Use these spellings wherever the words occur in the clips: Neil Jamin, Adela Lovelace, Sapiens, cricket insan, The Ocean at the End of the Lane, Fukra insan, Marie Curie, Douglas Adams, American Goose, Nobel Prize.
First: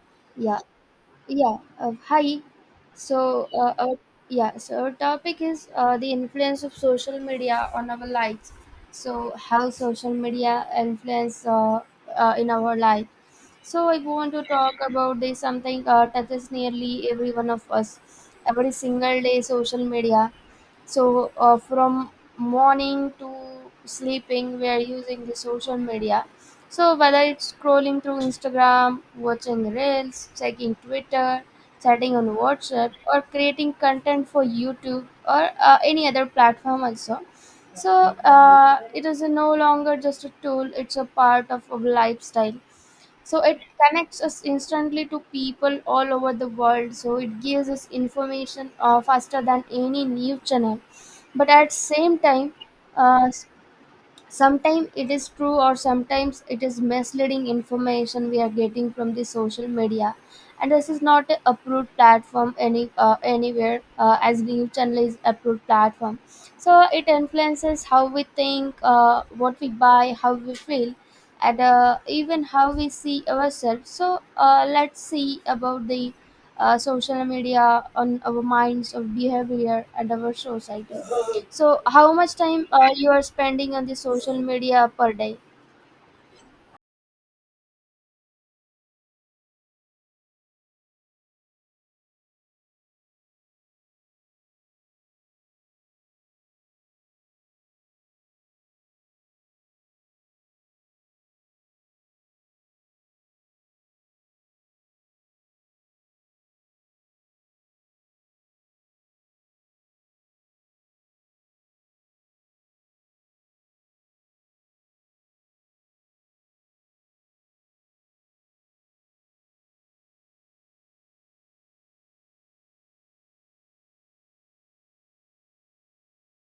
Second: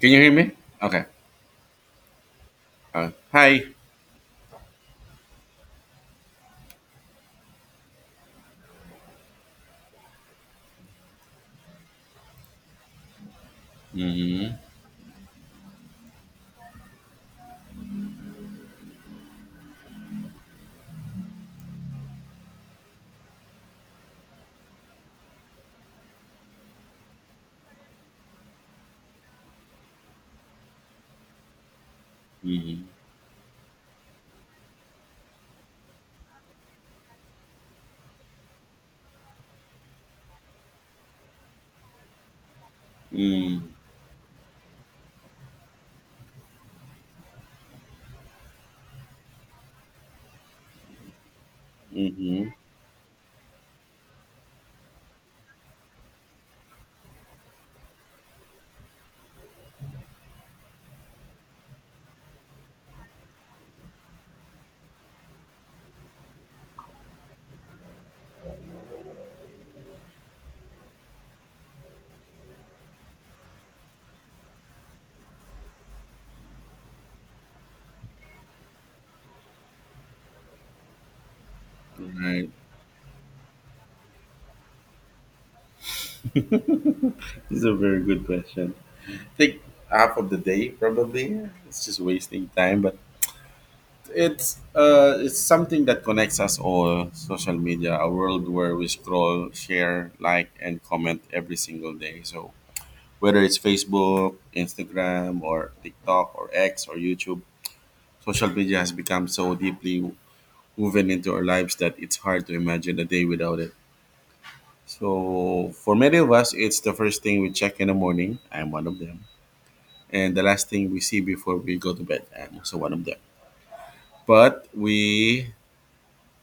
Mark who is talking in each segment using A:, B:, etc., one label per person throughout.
A: Can you hear me?
B: Yeah,
A: Okay.
B: yeah. Hi.
A: Uh,
B: So,
A: hi.
B: our, yeah. So our topic is the influence of social media on our lives. So how social media influence in our life. So I want to
A: Mm-hmm.
B: talk about this, something touches nearly every one of us every single day. Social media. So from morning to sleeping, we are using the social media, so whether it's scrolling through Instagram, watching reels, checking Twitter, chatting on
A: Mm-hmm.
B: WhatsApp, or creating content for YouTube or any other platform also. So it is no longer just a tool; it's a part of our lifestyle. So it connects us instantly to people all over the world. So it gives us information faster than any news channel. But at same
A: Mm-hmm.
B: time, uh, Sometimes it is true, or sometimes it is misleading information we are getting from the social media. And this is not a approved platform anywhere as news channel is approved platform. So it influences how we think, what we buy, how we feel, and even how we see ourselves. So let's see about the social media on our minds, our behavior, and our society. So how much
A: Right.
B: time you are spending on the social media per day?
A: This is a very good question. I think half of the day probably. It's just wasting time, but it's something that connects us all. Social media, a world where we scroll, share, like, and comment every single day. So whether it's Facebook, Instagram, or TikTok, or X, or YouTube, social media has become so deeply woven into our lives that it's hard to imagine a day without it. So for many of us, it's the first thing we check in the morning. I'm one of them. And the last thing we see before we go to bed. I'm also one of them. But we,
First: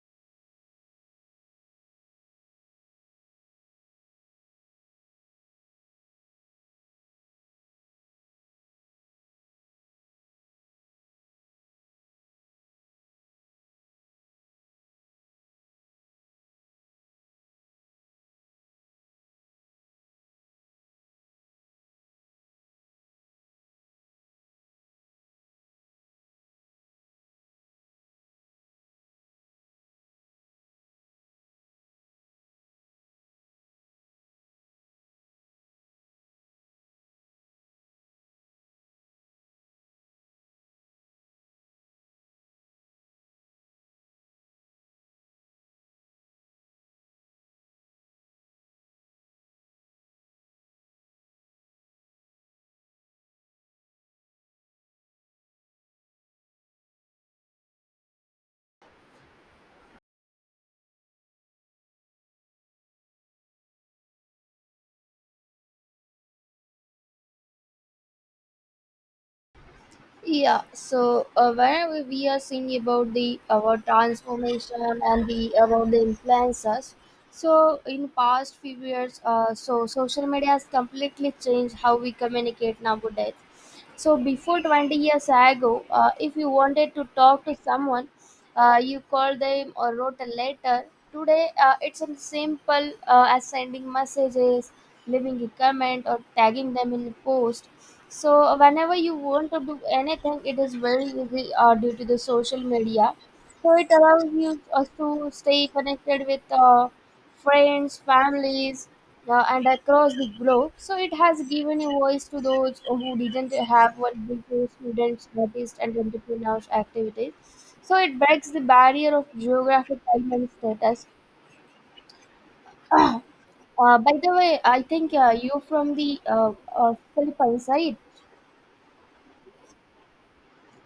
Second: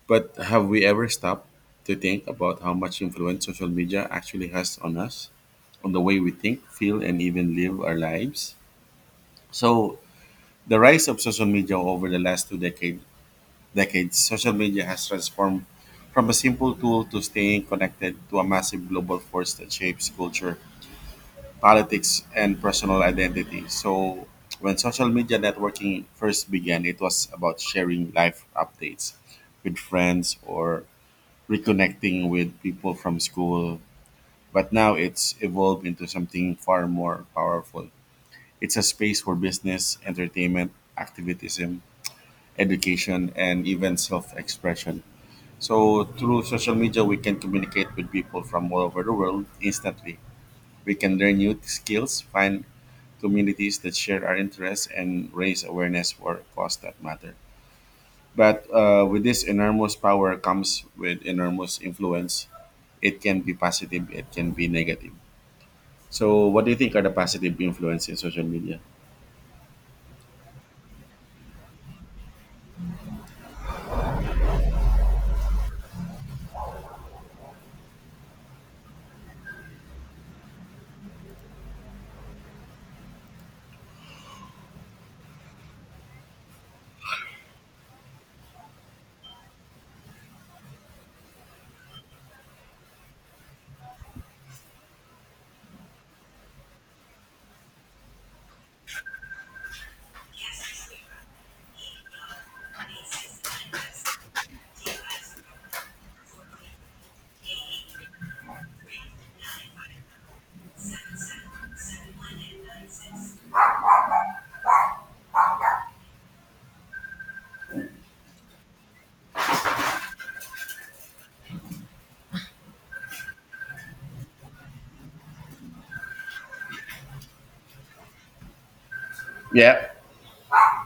A: but have we ever stopped to think about how much influence social media actually has on us, on the way we think, feel, and even live our lives? So the rise of social media over the last two decades, social media has transformed from a simple tool to staying connected to a massive global force that shapes culture, politics, and personal identity. So, when social media networking first began, it was about sharing life updates with friends or reconnecting with people from school. But now it's evolved into something far more powerful. It's a space for business, entertainment, activism, education, and even self expression. So through social media, we can communicate with people from all over the world instantly. We can learn new skills, find communities that share our interests, and raise awareness for cause that matter. But with this enormous power comes with enormous influence. It can be positive, it can be negative. So, what do you think are the positive influence in social media?
B: Yeah, so whenever we are seeing about the our transformation and the about the influencers, so in past few years, so social media has completely changed how we communicate nowadays. So before 20 years ago, if you wanted to talk to someone, you called them or wrote a letter. Today, it's as simple as sending messages, leaving a comment, or tagging them in a post, so whenever you want to do anything, it is very easy due to the social media. So it allows you us to stay connected with friends, families, and across the globe. So it has given a voice to those who didn't have one before: students, artists, and entrepreneurs activities. So it breaks the barrier of geographic time and status. By the way, I think you're from the Philippines, right?
A: Yeah.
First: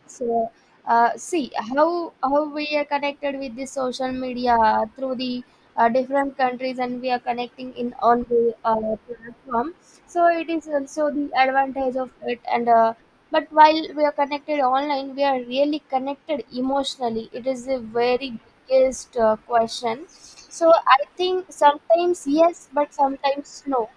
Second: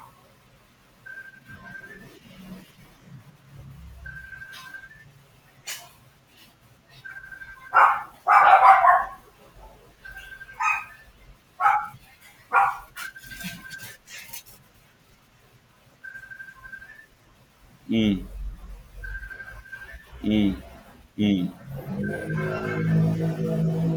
B: So, see how we are connected with the social media through the different countries, and we are connecting in on the platform. So it is also the advantage of it, and but while we are connected online, we are really connected emotionally. It is the very biggest question. So I think sometimes yes, but sometimes no.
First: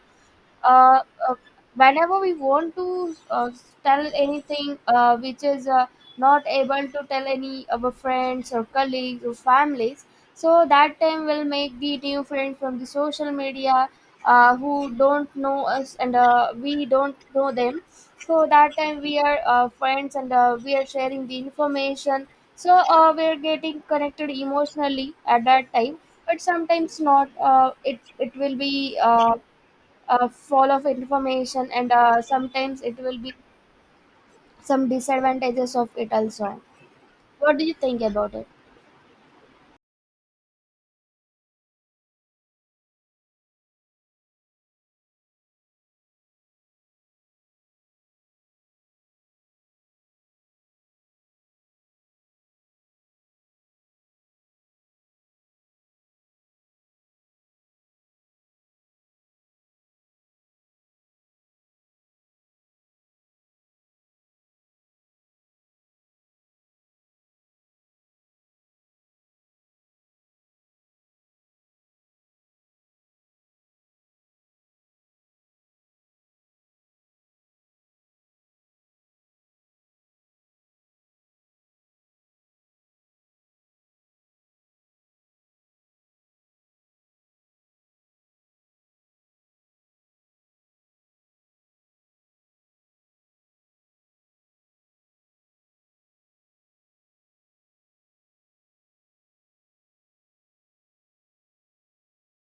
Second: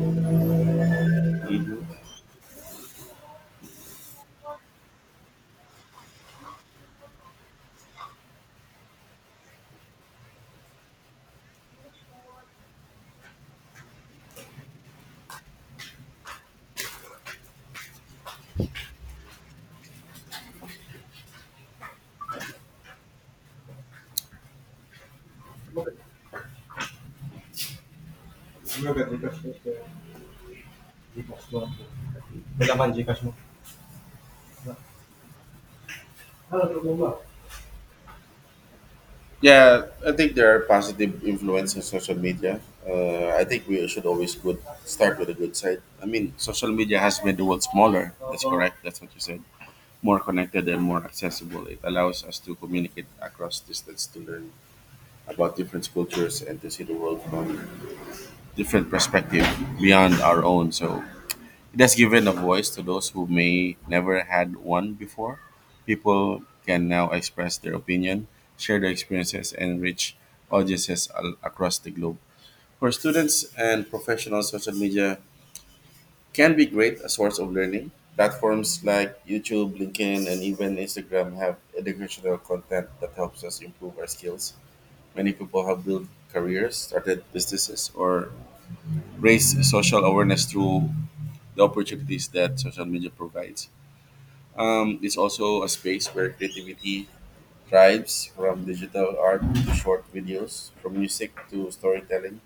B: uh, uh,
A: Mhm.
B: Whenever we want to tell anything which is not able to tell any our friends or colleagues or families, so that time we'll make the new friend from the social media, who don't know us and we don't know them, so that time we are friends and we are sharing the information, so we are getting connected emotionally at that time. But sometimes not, it will be fall of information, and sometimes it will be some disadvantages of it also. What do you think about it?
A: Yeah, I think there are positive influences of social media. I think we should always good start with a good side. I mean, social media has made the world smaller. That's correct. That's what you said. More connected and more accessible. It allows us to communicate across distance, to learn about different cultures, and to see the world from different perspective beyond our own. So it has given a voice to those who may never had one before. People can now express their opinion, share their experiences, and reach audiences across the globe. For students and professionals, social media can be great a source of learning. Platforms like YouTube, LinkedIn, and even Instagram have educational content that helps us improve our skills. Many people have built careers, started businesses, or raised social awareness through the opportunities that social media provides. It's also a space where creativity thrives from digital art to short videos, from music to storytelling.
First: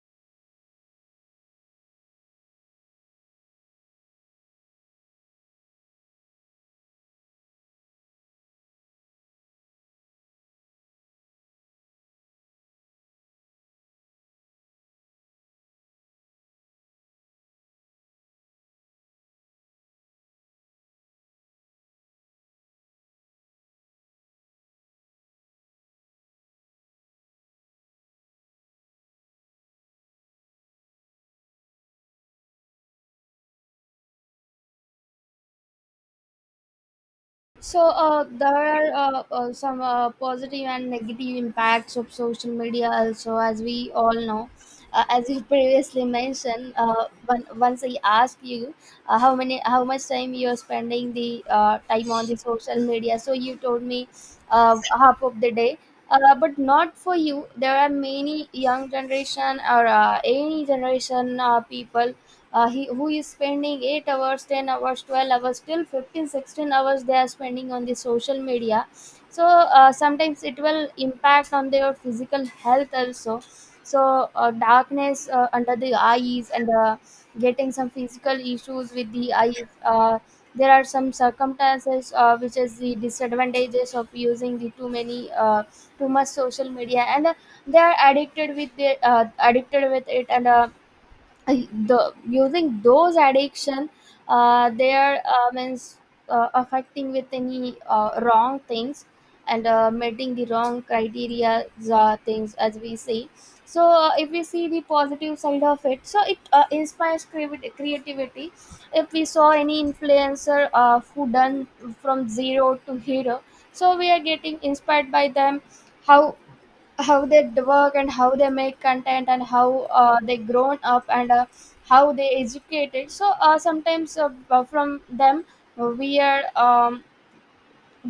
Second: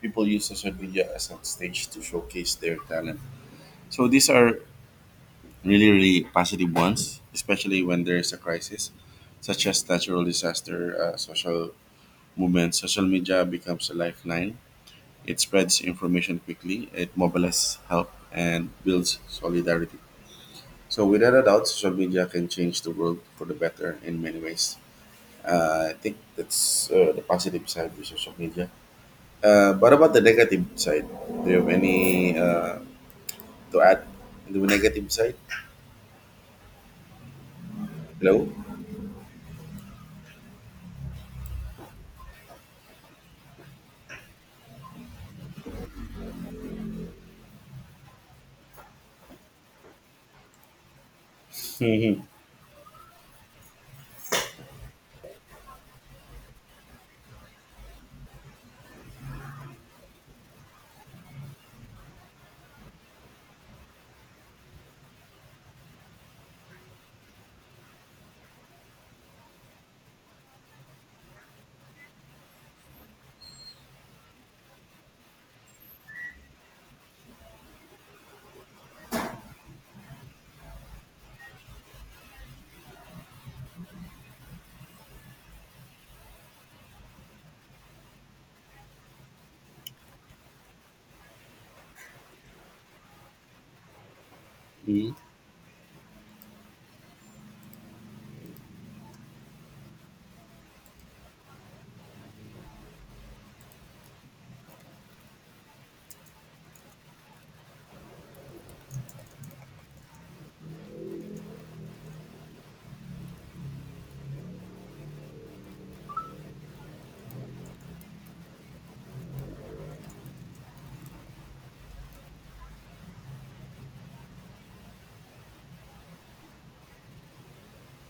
A: People use social media as a stage to showcase their talent. So these are really, really positive ones, especially when there's a crisis, such as natural disaster, social movement. Social media becomes a lifeline. It spreads information quickly, it mobilizes help, and builds solidarity. So without a doubt, social media can change the world for the better in many ways. I think that's the positive side of social media. But about the negative side, do you have any to add on the negative side?
B: So uh,
A: Hello.
B: there are uh, uh, some positive and negative impacts of social media also, as we all know. As you previously mentioned, one once I asked you how much time you are spending the time
A: Mm-hmm.
B: on the social media, so you told me half of the day. But not for you. There are many young generation or any generation people, he who is spending 8 hours, 10 hours, 12 hours, till 15, 16 hours they are spending on the social media. So sometimes it will impact on their physical health also. So darkness under the eyes and getting some physical issues with the eyes. uh, there are some circumstances which is the disadvantages of using the too many too much social media, and they are addicted with it, and uh, the using those addiction, they are
A: Mm-hmm.
B: means affecting with any wrong things and meeting the wrong criteria things as we see. So if we see the positive side of it, so it inspires creativity. If we saw any influencer who done from zero to hero, so we are getting inspired by them. How how they work, and how they make content, and how they grown up, and how they educated. So sometimes from them we are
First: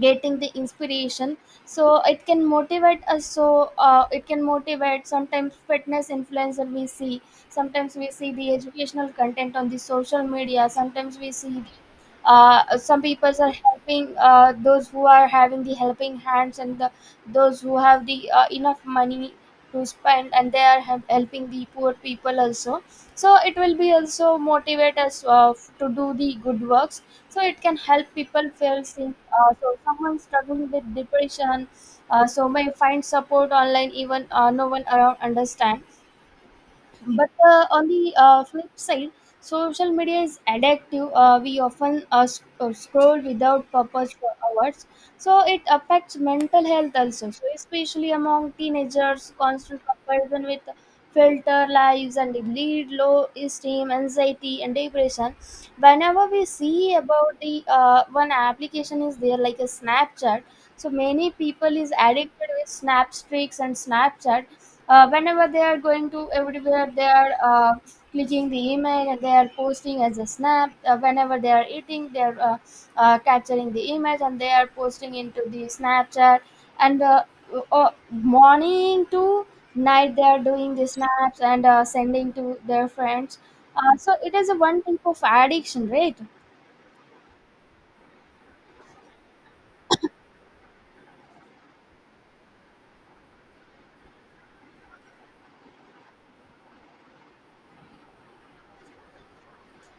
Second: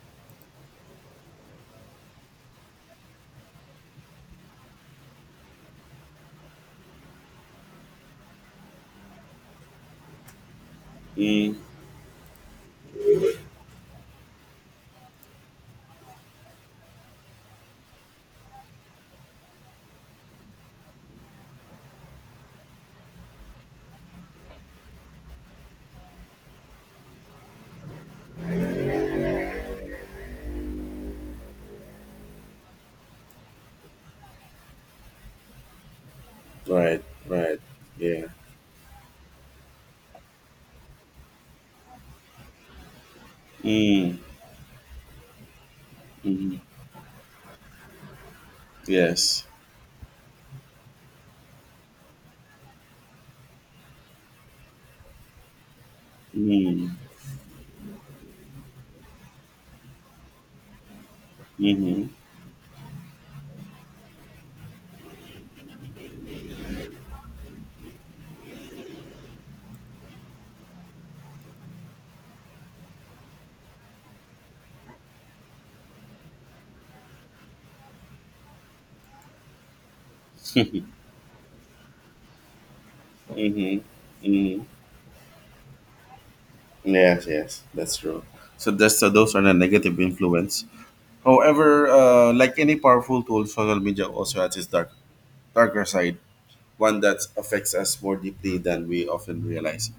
B: getting the inspiration, so it can motivate us. So it can motivate, sometimes fitness influencer we see, sometimes we see the educational content on the social media, sometimes we see
A: Mm,
B: the some people are helping those who are having the helping hands and the, those who have the enough money to spend and they are helping the poor people also. So it will be also motivate us to do the good works. So it can help people feel seen, so someone struggling with depression so may find support online even no one around understand.
A: right.
B: But
A: Right.
B: on the
A: Yeah.
B: flip side, social media is addictive. We often scroll without purpose
A: Mm,
B: for hours. So it affects
A: mm-hmm.
B: mental health also, so especially among teenagers,
A: Yes.
B: constant comparison with filter lives, and it lead low esteem, anxiety, and depression. Whenever we see
A: Mm,
B: about the one application is there like a Snapchat, so many people is
A: mm-hmm.
B: addicted with Snapstreaks and Snapchat. Whenever they are going to everywhere, they are clicking the email and they are posting as a snap. Whenever they are eating, they are capturing the image and they are posting into the Snapchat. And morning to night they are doing the snaps and sending to their friends.
A: Mm-hmm.
B: So it is a
A: Mm-hmm.
B: one type of addiction, right?
A: Yes. Yes. That's true. So that's so those are the negative influence. However, like any powerful tool, social media also has its darker side, one that affects us more deeply than we often realize.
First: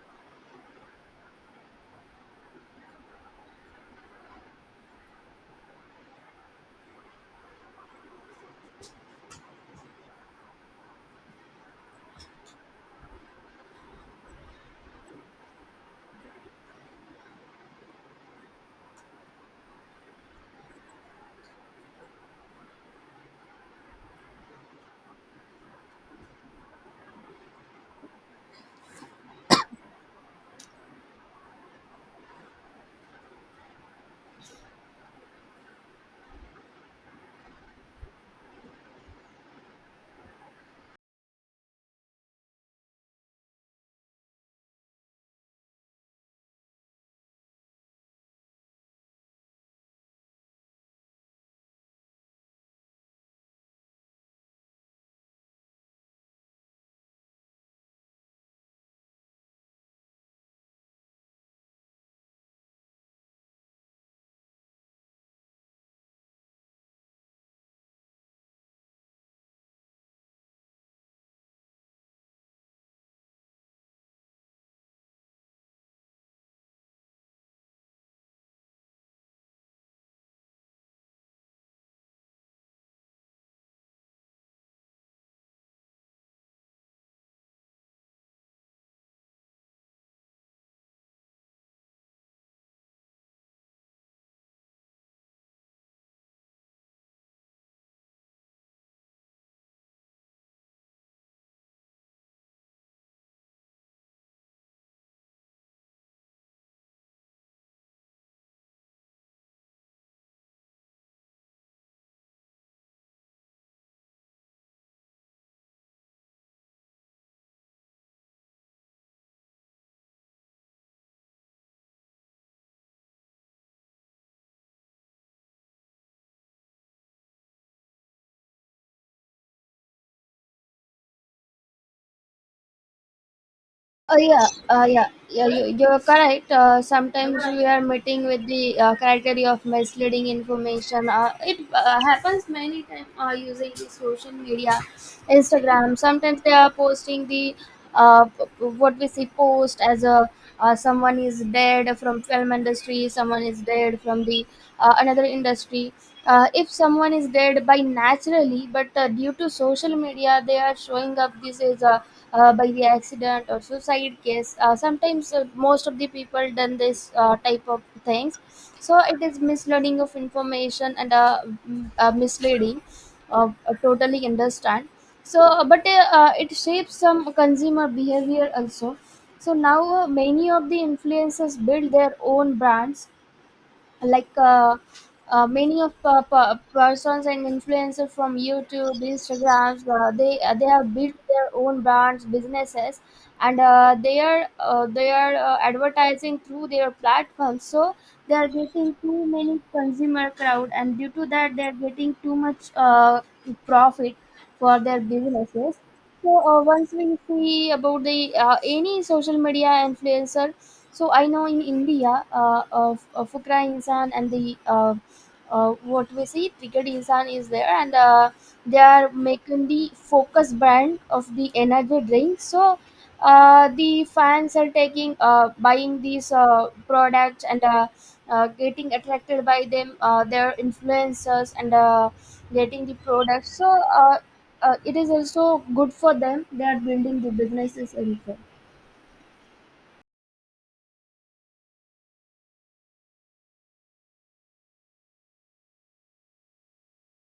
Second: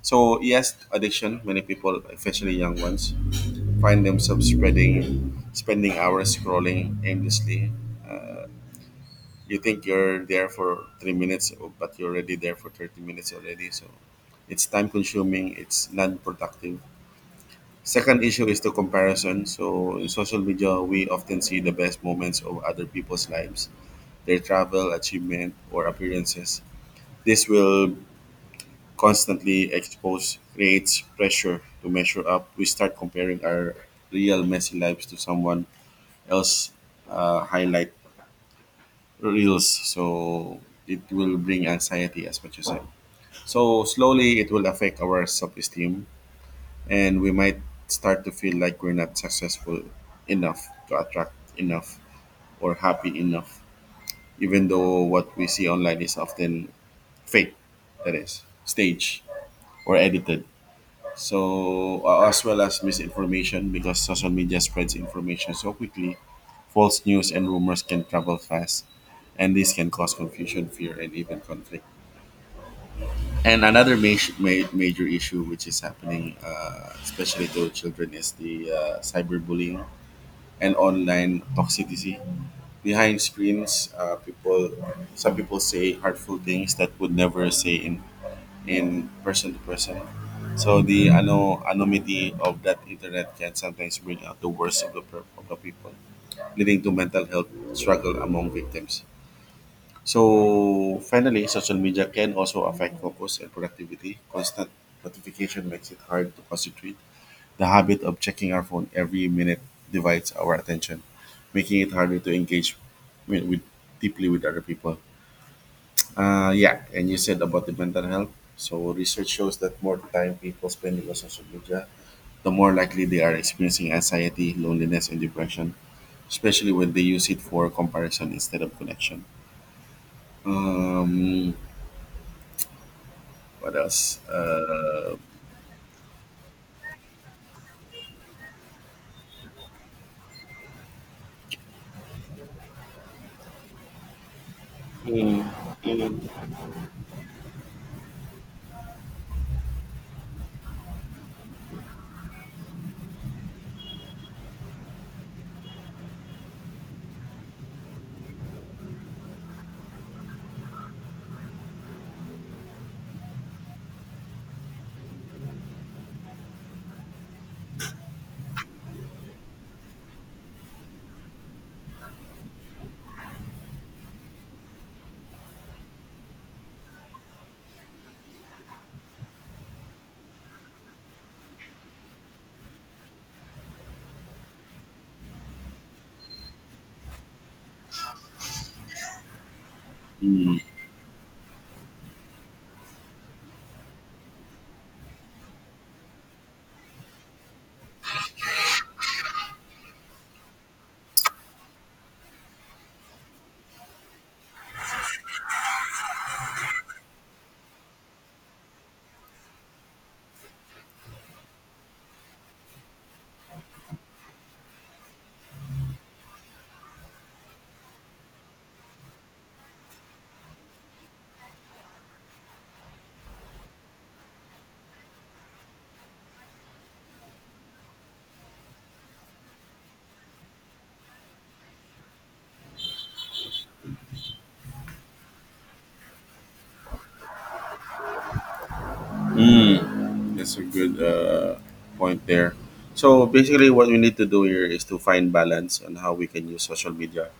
A: So, yes, addiction. Many people, especially young ones, find themselves spending hours scrolling aimlessly. Uh, you think you're there for 3 minutes, but you're already there for 30 minutes already. So, it's time consuming. It's non productive. Second issue is the comparison. So in social media, we often see the best moments of other people's lives, their travel, achievement, or appearances. This will constantly expose creates pressure to measure up. We start comparing our real messy lives to someone else highlight reels. So it will bring anxiety as what you said. So slowly it will affect our self-esteem and we might start to feel like we're not successful enough to attract enough or happy enough, even though what we see online is often fake, that is, staged or edited. So, as well as misinformation, because social media spreads information so quickly, false news and rumors can travel fast, and this can cause confusion, fear, and even conflict. And another major issue which is happening, especially to children, is the cyberbullying and online toxicity. Behind screens, some people say hurtful things that would never say in person to person. So the anonymity of that internet can sometimes bring out the worst of the people, leading to mental health struggle among victims. So finally, social media can also affect focus and productivity. Constant notification makes it hard to concentrate. The habit of checking our phone every minute divides our attention, making it harder to engage with deeply with other people. Yeah, and you said about the mental health. So research shows that more time people spending on social media, the more likely they are experiencing anxiety, loneliness, and depression, especially when they use it for comparison instead of connection. Um, what
B: Oh
A: else?
B: yeah, You, you're correct. Sometimes we are meeting with the criteria of misleading information. It happens many times using the social media, Instagram. Sometimes they are posting the what we see post as a someone is dead from film industry, someone is dead from the another industry. If someone is dead by naturally, but due to social media they are showing up this is by the accident or suicide case. Sometimes most of the people done this type of things. So it is misleading of information, and misleading, totally understand. So but it shapes some consumer behavior also. So now many of the influencers build their own brands, like many of persons and influencers from YouTube, Instagrams, they have built their own brands, businesses, and they are advertising through their platform. So they are getting too many consumer crowd, and due to that, they are getting too much profit for their businesses. So once we see about the any social media influencer, so I know in India, Fukra insan and the what we say cricket insan is there, and they are making the focus brand of the energy drink. So the fans are taking buying these products and getting attracted by them. Their influencers and getting the products. So it is also good for them. They are building the businesses also.
A: Mm, that's a good point there. So basically, what we need to do here is to find balance on how we can use social media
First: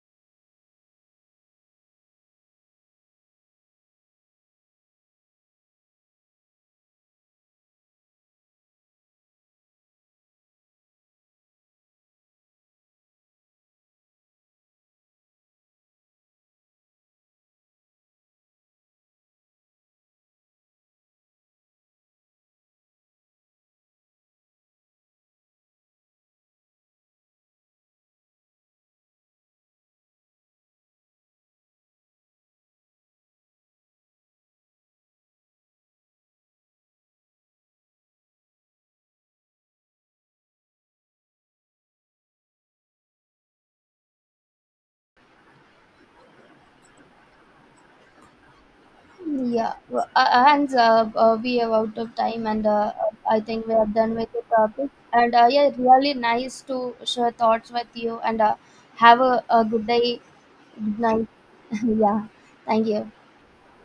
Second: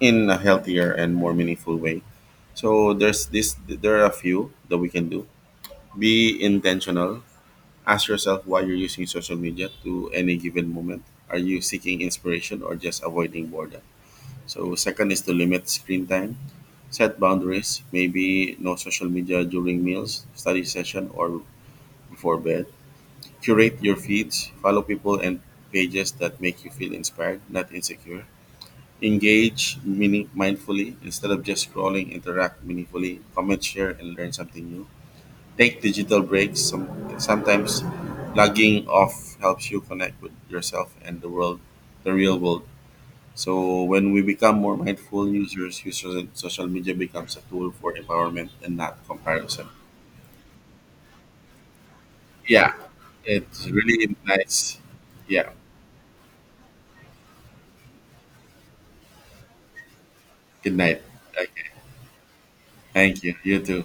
A: in a healthier and more meaningful way. So there's this. There are a few that we can do. Be intentional. Ask yourself why you're using social media to any given moment. Are you seeking inspiration or just avoiding boredom? So second is to limit screen time. Set boundaries. Maybe no social media during meals, study session, or before bed. Curate your feeds, follow people and pages that make you feel inspired, not insecure. Engage mindfully instead of just scrolling, interact meaningfully, comment, share, and learn something new. Take digital breaks. Sometimes logging off helps you connect with yourself and the world, the real world. So when we become more mindful users social media becomes a tool for empowerment and not comparison.
B: Yeah, w- and We are out of time, and
A: Yeah,
B: I think
A: it's
B: we are done
A: really
B: with the
A: nice.
B: topic. And
A: Yeah,
B: yeah, really nice to share thoughts with you, and have a good day,
A: good
B: good
A: night.
B: night. Yeah, thank you.
A: Thank you. You too.